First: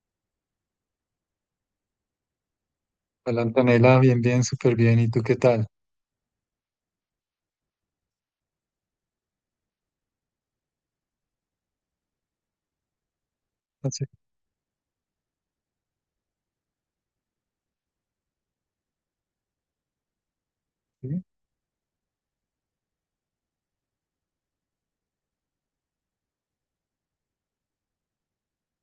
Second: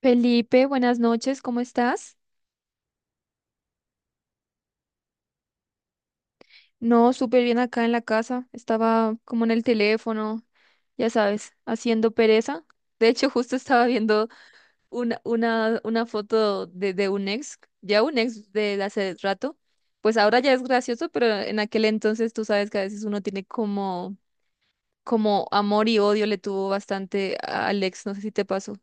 Felipe, buenas noches, ¿cómo estás? Hola Antonella, bien, súper bien. ¿Y tú qué tal? No, súper bien acá en la casa. Estaba como en el teléfono, ya sabes, haciendo pereza. De hecho, justo estaba Así, viendo una foto de un ex, ya un ex de hace rato. Pues ahora ya es gracioso, ¿sí? pero en aquel entonces tú sabes que a veces uno tiene como, como amor y odio le tuvo bastante al ex, no sé si te pasó.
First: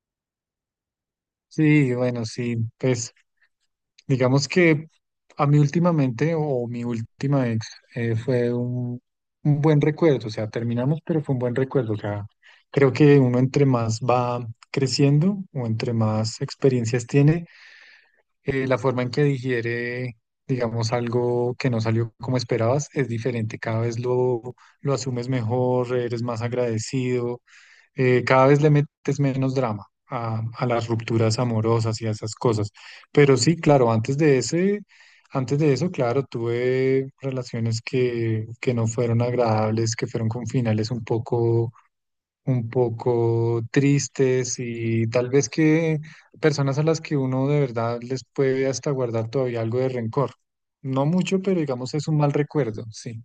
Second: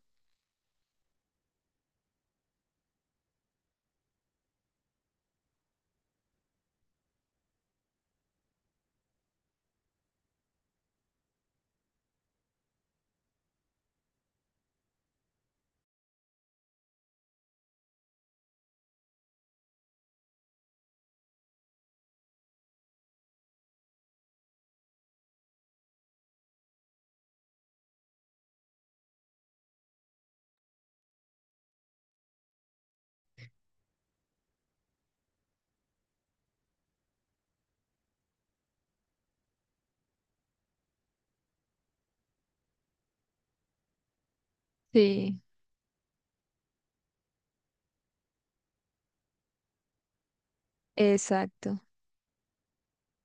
Sí, bueno, pues digamos que a mí últimamente o mi última ex fue un buen recuerdo, o sea, terminamos, pero fue un buen recuerdo, o sea, creo que uno entre más va creciendo o entre más experiencias tiene, la forma en que digiere, digamos, algo que no salió como esperabas es diferente, lo asumes mejor, eres más agradecido. Cada vez le metes menos drama a las rupturas amorosas y a esas cosas. Pero sí, claro, antes de eso, claro, tuve relaciones que no fueron agradables, que fueron con finales un poco tristes y tal Sí, vez que personas a las que uno de verdad les puede hasta guardar todavía algo de rencor. No mucho, pero exacto. digamos es un mal recuerdo, sí.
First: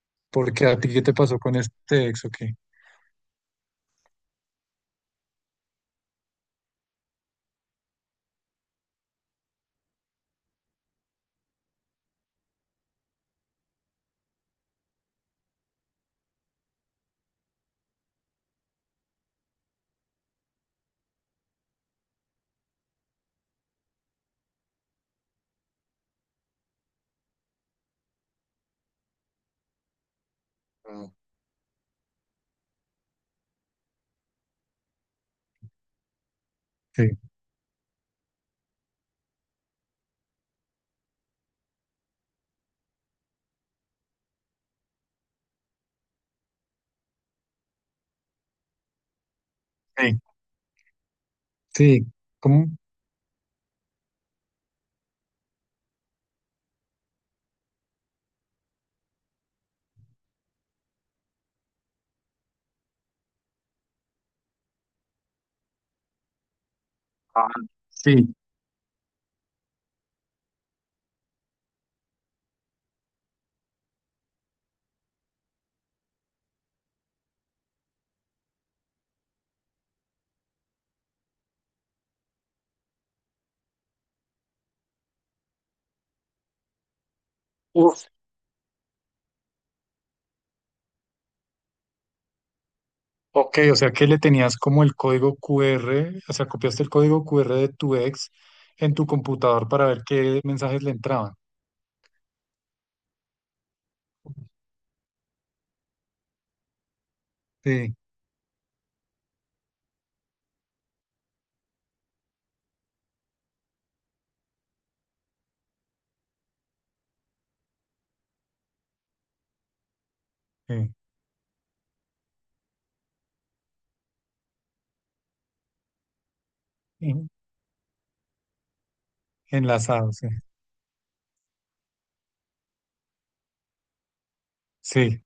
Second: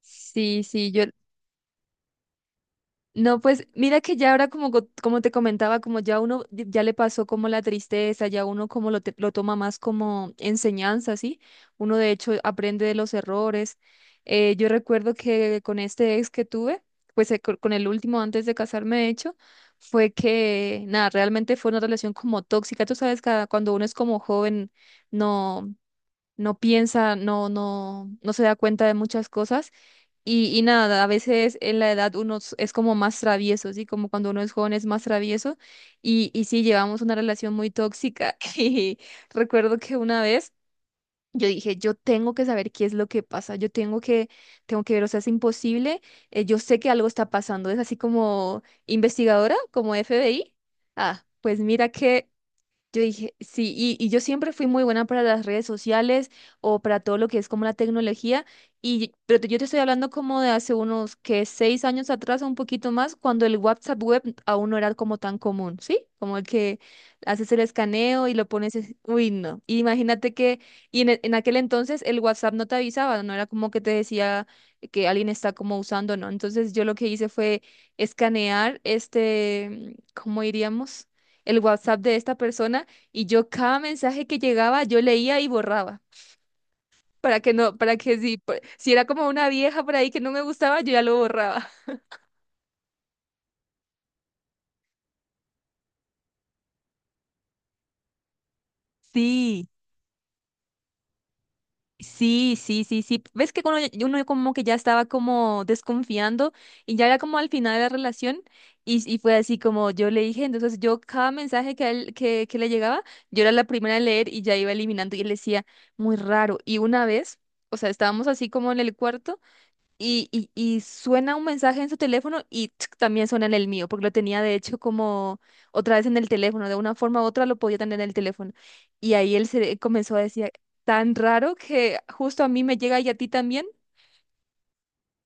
Sí, Porque a ti, sí, ¿qué yo. te pasó con este ex o qué? No, pues mira que ya ahora como, como te comentaba, como ya uno ya le pasó como la tristeza, ya uno como lo, lo toma más como enseñanza, ¿sí? Uno de hecho aprende de los errores. Yo recuerdo que con este ex que tuve, pues con el último antes de casarme, de hecho, fue que, nada, realmente fue una relación como tóxica. Tú sabes, cada, cuando uno es como joven, no, no piensa, no, no, no se da cuenta de muchas cosas. Y nada, a Mm. veces en la edad uno es como más travieso, ¿sí? Como cuando uno es joven es más travieso. Y sí, llevamos una Sí. relación muy tóxica. Y recuerdo que una vez yo dije, yo tengo que saber qué es lo que pasa, yo tengo que ver, o sea, es imposible. Yo sé que algo está pasando, es así como investigadora, como Sí. FBI. Ah, pues mira Sí, que ¿cómo? yo dije, sí, y yo siempre fui muy buena para las redes sociales o para todo lo que es como la tecnología, y, pero yo te estoy hablando como de hace unos que 6 años atrás o un poquito más, cuando el WhatsApp web aún no era como tan común, ¿sí? Como el que Ah, haces el escaneo y sí. lo pones, uy, no. Y imagínate que, y en, en aquel entonces el WhatsApp no te avisaba, no era como que te decía que alguien está como usando, ¿no? Entonces yo lo que hice fue escanear este, ¿cómo diríamos? El WhatsApp de esta persona y yo cada mensaje que llegaba yo leía y borraba para que no, para Uf. que si, si era como una vieja por ahí que no me gustaba, yo ya lo borraba. Ok, o sea que le tenías como el código QR, o sea, copiaste el código QR de tu ex en tu Sí, computador para ver qué mensajes le entraban. sí, sí, sí, sí. Ves que uno, uno como que ya estaba como desconfiando y ya era como al final de la Sí, relación y fue así como yo le dije, entonces yo cada mensaje que, a él, que le llegaba, yo era la primera en leer y ya iba eliminando y él decía, muy raro. Y una vez, o sea, estábamos así como en el cuarto. Y sí. suena un mensaje en su teléfono y tsk, también suena en el mío, porque lo tenía de hecho como otra vez en el teléfono, de una forma u en- otra lo podía tener en el teléfono. Y ahí él se Enlazado, comenzó a sí. decir, tan raro que justo a mí me llega y a ti también. Sí.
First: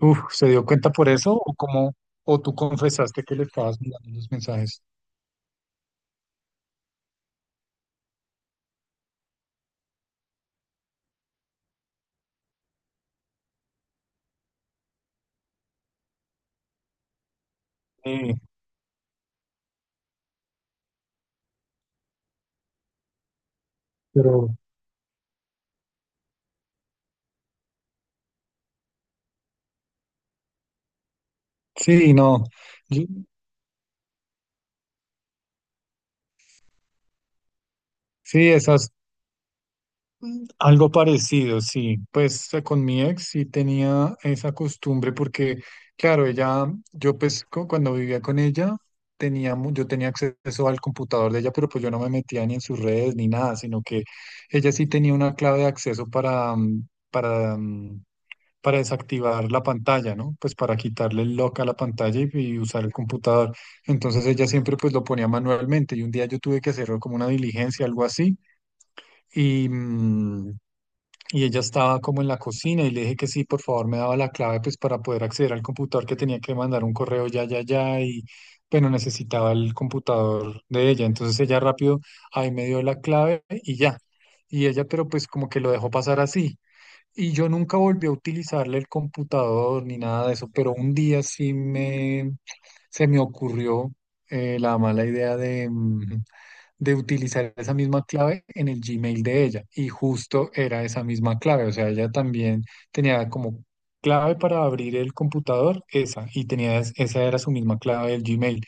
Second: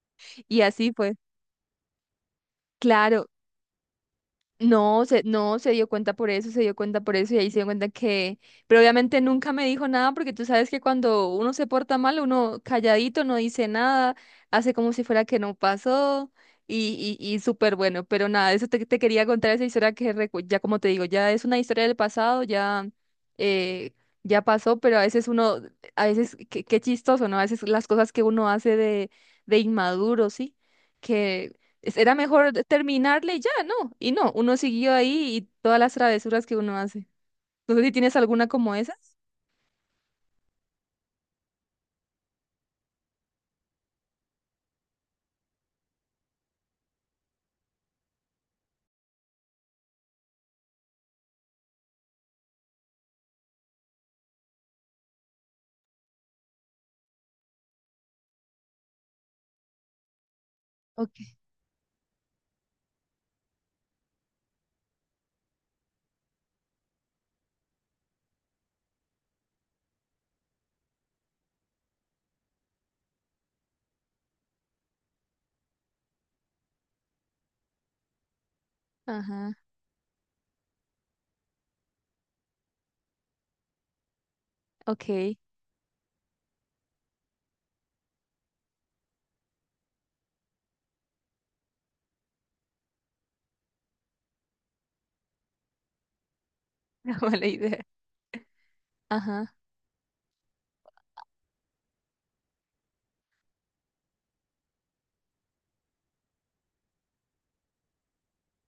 Uf, ¿se Y dio cuenta así por fue. eso? ¿O cómo? ¿O tú confesaste Claro, que le estabas mirando los mensajes? no, se, no, se dio cuenta por eso, se dio cuenta por eso y ahí se dio cuenta que, pero obviamente nunca me dijo nada porque tú sabes que cuando uno se porta mal, uno calladito, no dice nada, hace como si fuera que no pasó y súper bueno, pero Sí, nada, eso te, te quería contar esa historia que ya como te digo, ya es una historia del pasado, ya, eh, ya pero pasó, pero a veces uno, a veces, qué, qué chistoso, ¿no? A veces las cosas que uno hace de inmaduro, ¿sí? que sí, era no. mejor Yo- terminarle y ya, ¿no? Y no, uno siguió ahí y todas las travesuras que uno hace. No sé si tienes alguna sí, como esas. esas. Mm, algo parecido, sí. Pues con mi ex sí tenía esa costumbre porque, claro, ella, yo pues cuando vivía con ella, teníamos, yo tenía acceso al computador de ella, pero pues yo no me metía ni en sus redes ni nada, sino que ella sí tenía una clave de acceso para desactivar la pantalla, ¿no? Pues para Ok. quitarle el lock a la pantalla y usar el computador. Entonces ella siempre pues lo ponía manualmente y un día yo tuve que hacer como una diligencia, algo así. Y, mm, y ella estaba como en la cocina y le dije que sí, por favor, me daba la clave pues para poder acceder al computador que tenía que mandar un correo ya y bueno, Ajá, necesitaba el computador de ella. Entonces ella rápido ahí me dio la clave y ya. Y ella, pero pues ok. como que lo dejó pasar así. Y yo nunca volví a utilizarle el computador ni nada de eso, pero un día sí me se me ocurrió la mala idea de Mala utilizar esa idea. misma clave en el Gmail de Ajá, ella. Y justo era esa misma clave. O sea, ella también tenía como clave para abrir el computador, esa, y tenía, esa era su misma clave del Gmail.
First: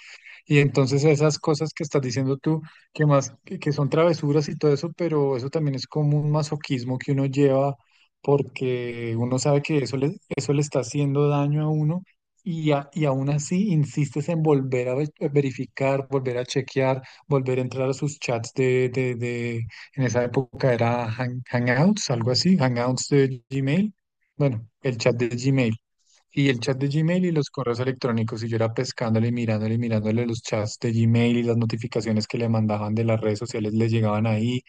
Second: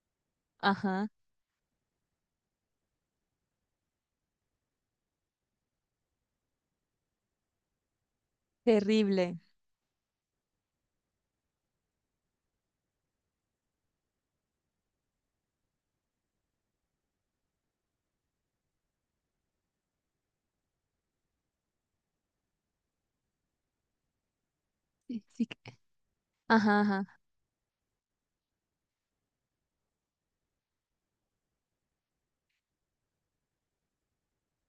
Y entonces ajá. esas cosas que estás diciendo tú, que son travesuras y todo eso, pero eso también es como un masoquismo que uno lleva porque Terrible. uno sabe que eso le está haciendo daño a uno y aún así insistes en volver a verificar, volver a chequear, volver a entrar a sus chats en esa época era Hangouts, algo así, Hangouts de Gmail. Bueno, el chat Sí, de sí Gmail. que- Y el chat Ajá, de ajá. Gmail y los correos electrónicos. Y yo era pescándole, y mirándole los chats de Gmail y las notificaciones que le mandaban de las redes sociales le llegaban ahí.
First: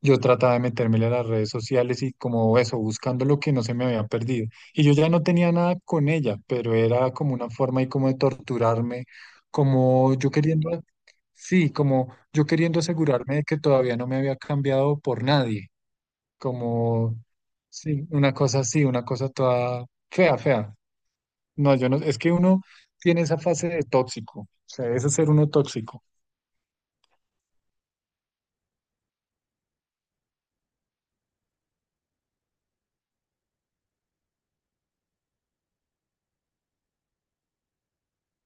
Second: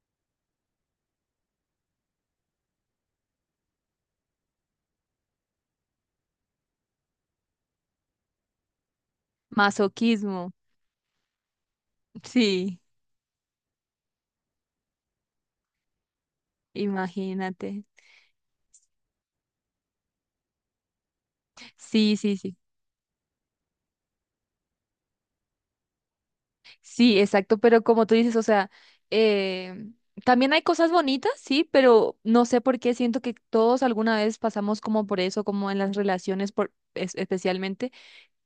Yo trataba de meterme a las redes sociales y como eso, buscando lo que no se me había perdido. Y yo ya no tenía nada con ella, pero era como una forma y como de torturarme, como yo Masoquismo. Sí, como yo Sí, queriendo asegurarme de que todavía no me había cambiado por nadie, como, imagínate. sí, una cosa así, una cosa toda fea, fea. No, yo no, Sí, es que sí, sí. uno tiene esa fase de tóxico, o sea, es ser uno tóxico. Sí, exacto, pero como tú dices, o sea, eh, también hay cosas bonitas, sí, pero no sé por qué siento que todos alguna vez pasamos como por eso, como en las relaciones, por, especialmente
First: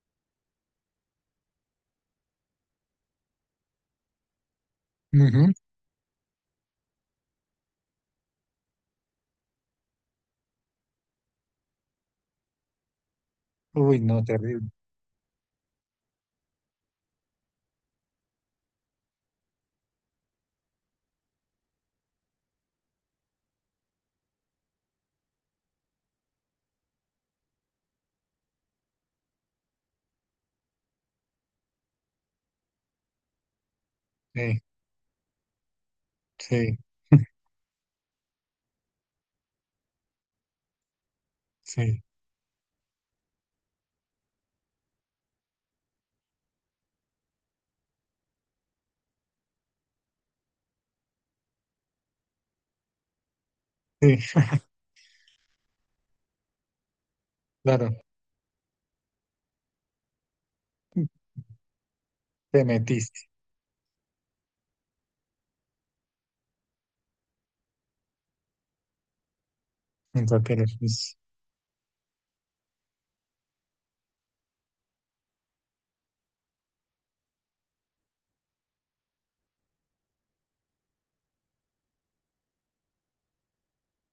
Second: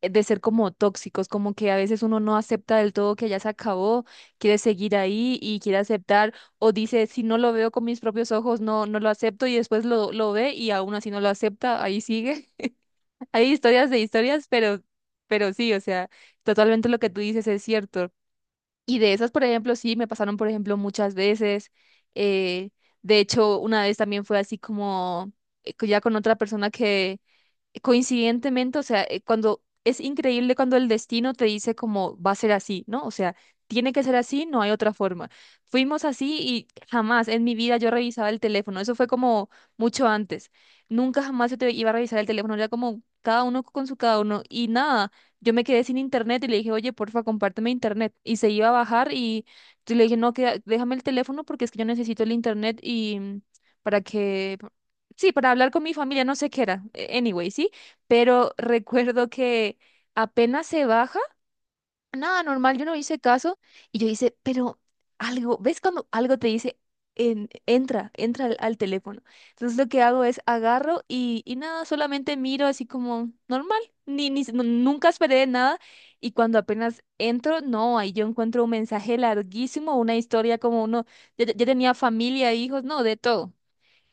de ser como tóxicos, como que a veces uno no acepta del todo que ya se acabó, quiere seguir ahí Ujú. y quiere aceptar, o dice, si no lo veo con mis propios ojos, no, no lo acepto y después lo ve y aún así no lo acepta, ahí sigue. Hay historias de Uy, no, historias, terrible. Pero sí, o sea, totalmente lo que tú dices es cierto. Y de esas, por ejemplo, sí, me pasaron, por ejemplo, muchas veces. Eh, de hecho, una vez también fue así como ya con otra persona que coincidentemente, o sea, cuando es increíble cuando el destino te dice como va a ser así, ¿no? O sea, tiene que ser así, Sí, no hay otra forma. Fuimos así y sí, jamás en mi vida yo revisaba el teléfono, eso fue como mucho antes. Nunca jamás yo te iba a sí. revisar el teléfono, era como cada uno con su cada uno y nada. Yo me quedé sin internet y le dije, oye, porfa, compárteme internet. Y se iba a bajar y yo le dije, no, déjame el teléfono porque es que yo necesito el internet para Sí. que sí, para hablar con mi familia, no sé qué era, anyway, sí, Claro, pero recuerdo que apenas se baja, nada te normal, yo no hice metiste caso y yo hice, pero algo, ¿ves cuando algo te dice, entra, entra al, al teléfono? Entonces lo que hago en es cualquier agarro pues. Y nada, solamente miro así como normal, ni, ni, nu- nunca esperé nada y cuando apenas entro, no, ahí yo encuentro un mensaje larguísimo, una historia como uno, ya tenía familia, hijos, no, de todo.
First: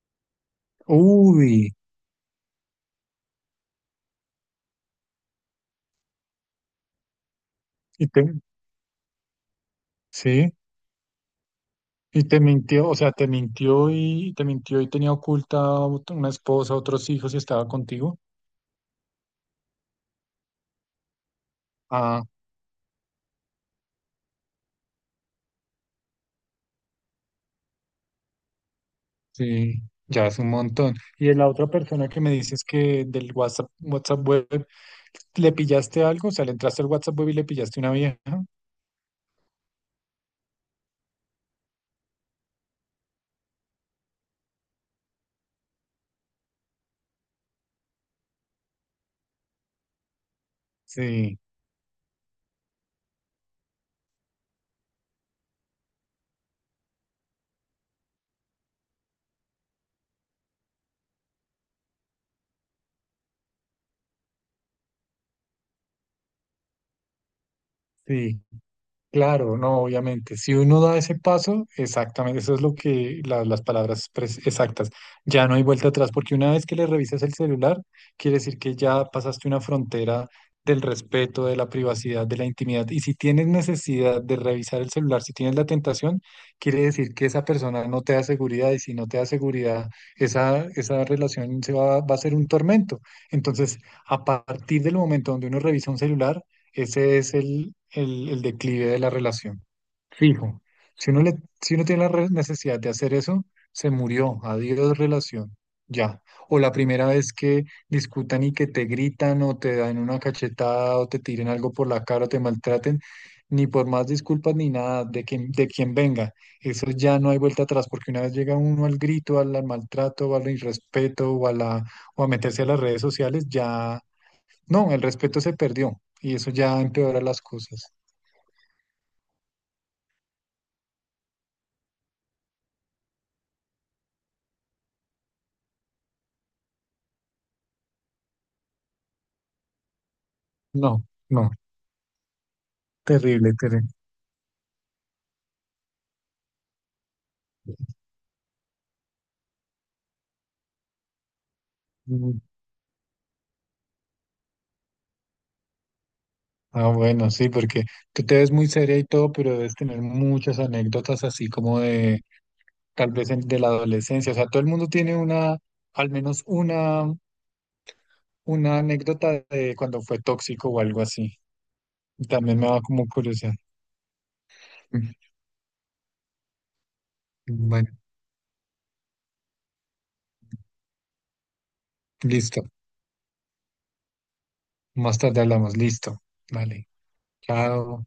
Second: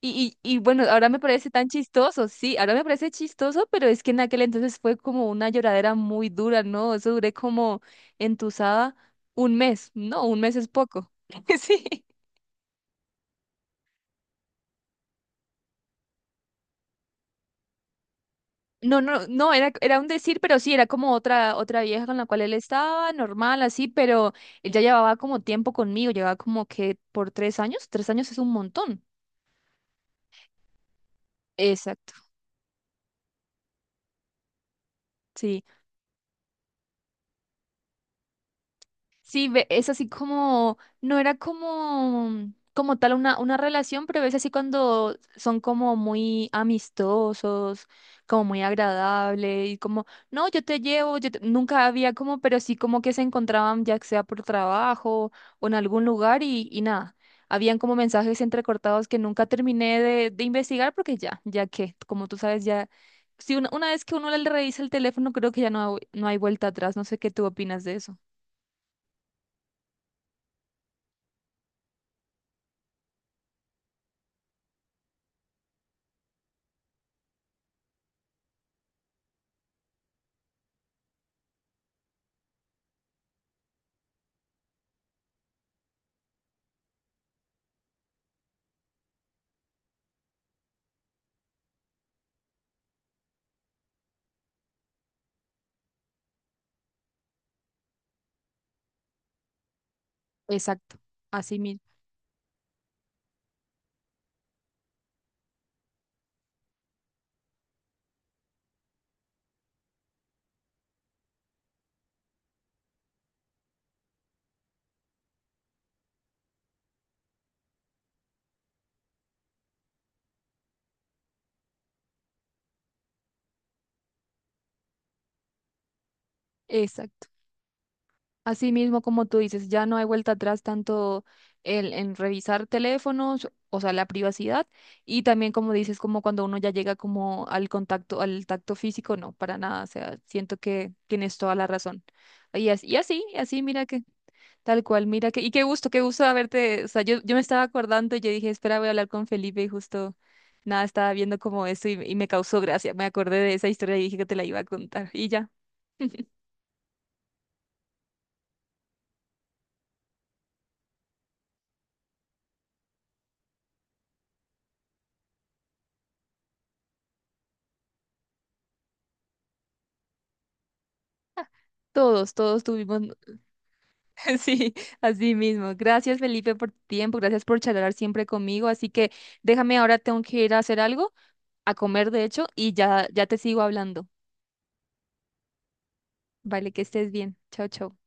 Y bueno, ahora me parece Uy, tan chistoso, sí, ahora me parece chistoso, pero es que en aquel entonces fue como una lloradera muy dura, ¿no? Eso duré como y te, entusada un mes, no, un sí, mes es poco. Sí. y te mintió, o sea, te mintió y tenía oculta una esposa, otros hijos y estaba contigo. No, no, no, era, era un decir, pero sí, era como otra, otra vieja con Ah, la cual él estaba, normal, así, pero ella llevaba como tiempo conmigo, llevaba como que por 3 años, 3 años es un montón. sí, ya es un montón. Y de la otra persona Exacto, que me dices que del WhatsApp web, ¿le sí. pillaste algo? O sea, le entraste al WhatsApp web y le pillaste una vieja. Sí, es así como, no era como, como tal una relación, pero ves así cuando son como muy amistosos, como muy agradable y como, no, yo te llevo, yo Sí, te-". Nunca había como, pero sí como que se encontraban ya sea por trabajo o en algún lugar y nada, habían como mensajes entrecortados que nunca terminé de investigar porque ya, ya que, como tú sabes, ya, si una, una vez que uno le revisa el teléfono, creo que ya no, no hay vuelta atrás, no sé qué tú opinas de eso. sí. Claro, no, obviamente. Si uno da ese paso, exactamente, eso es lo que las palabras exactas. Ya no hay vuelta atrás, porque una vez que le revisas el celular, quiere decir que ya pasaste una frontera del respeto, de la privacidad, de la intimidad. Y si tienes necesidad de revisar el celular, si tienes la tentación, quiere decir que esa persona no te da seguridad y si no te da seguridad, esa relación se va, va a ser un tormento. Entonces, a partir del momento donde uno revisa un celular, ese es el declive de la relación. Fijo. Exacto, Si uno le, así si mismo, uno tiene la necesidad de hacer eso, se murió. Adiós relación. Ya. O la primera vez que discutan y que te gritan o te dan una cachetada o te tiren algo por la cara o te maltraten, ni por más disculpas ni nada de quien, de quien venga. Eso ya no hay vuelta atrás, porque una vez llega uno al grito, al maltrato, o al irrespeto o a o a meterse a las redes sociales, ya no, el respeto se perdió y eso ya empeora exacto. las cosas. Así mismo como tú dices, ya no hay vuelta atrás tanto el, en revisar teléfonos, o sea, la privacidad, y también como dices, como cuando uno ya llega como al contacto, al tacto físico, no, para nada, o sea, siento que No, tienes no, toda la razón. Y así, y así, y terrible, así, mira terrible. que, tal cual, mira que, y qué gusto haberte, o sea, yo me estaba acordando y yo dije, espera, voy a hablar con Felipe y justo, nada, estaba viendo como eso y me Mm. causó gracia, me acordé de esa historia y dije que te la iba a contar, y ya. Ah, bueno, sí, porque tú te ves muy seria y todo, pero debes tener muchas anécdotas así como de, tal vez de la adolescencia. O sea, todo el mundo tiene una, al menos una anécdota de cuando fue tóxico o algo así. Y Todos, también todos me da tuvimos, como curiosidad. sí, Mm, así mismo. Gracias, Felipe, por tu tiempo, gracias por bueno, charlar siempre conmigo. Así que déjame ahora, tengo que ir a hacer algo, a comer, de hecho, listo. y ya, ya te sigo hablando. Más tarde hablamos. Listo. Vale, que Vale. estés bien. Chao, chao. Chao.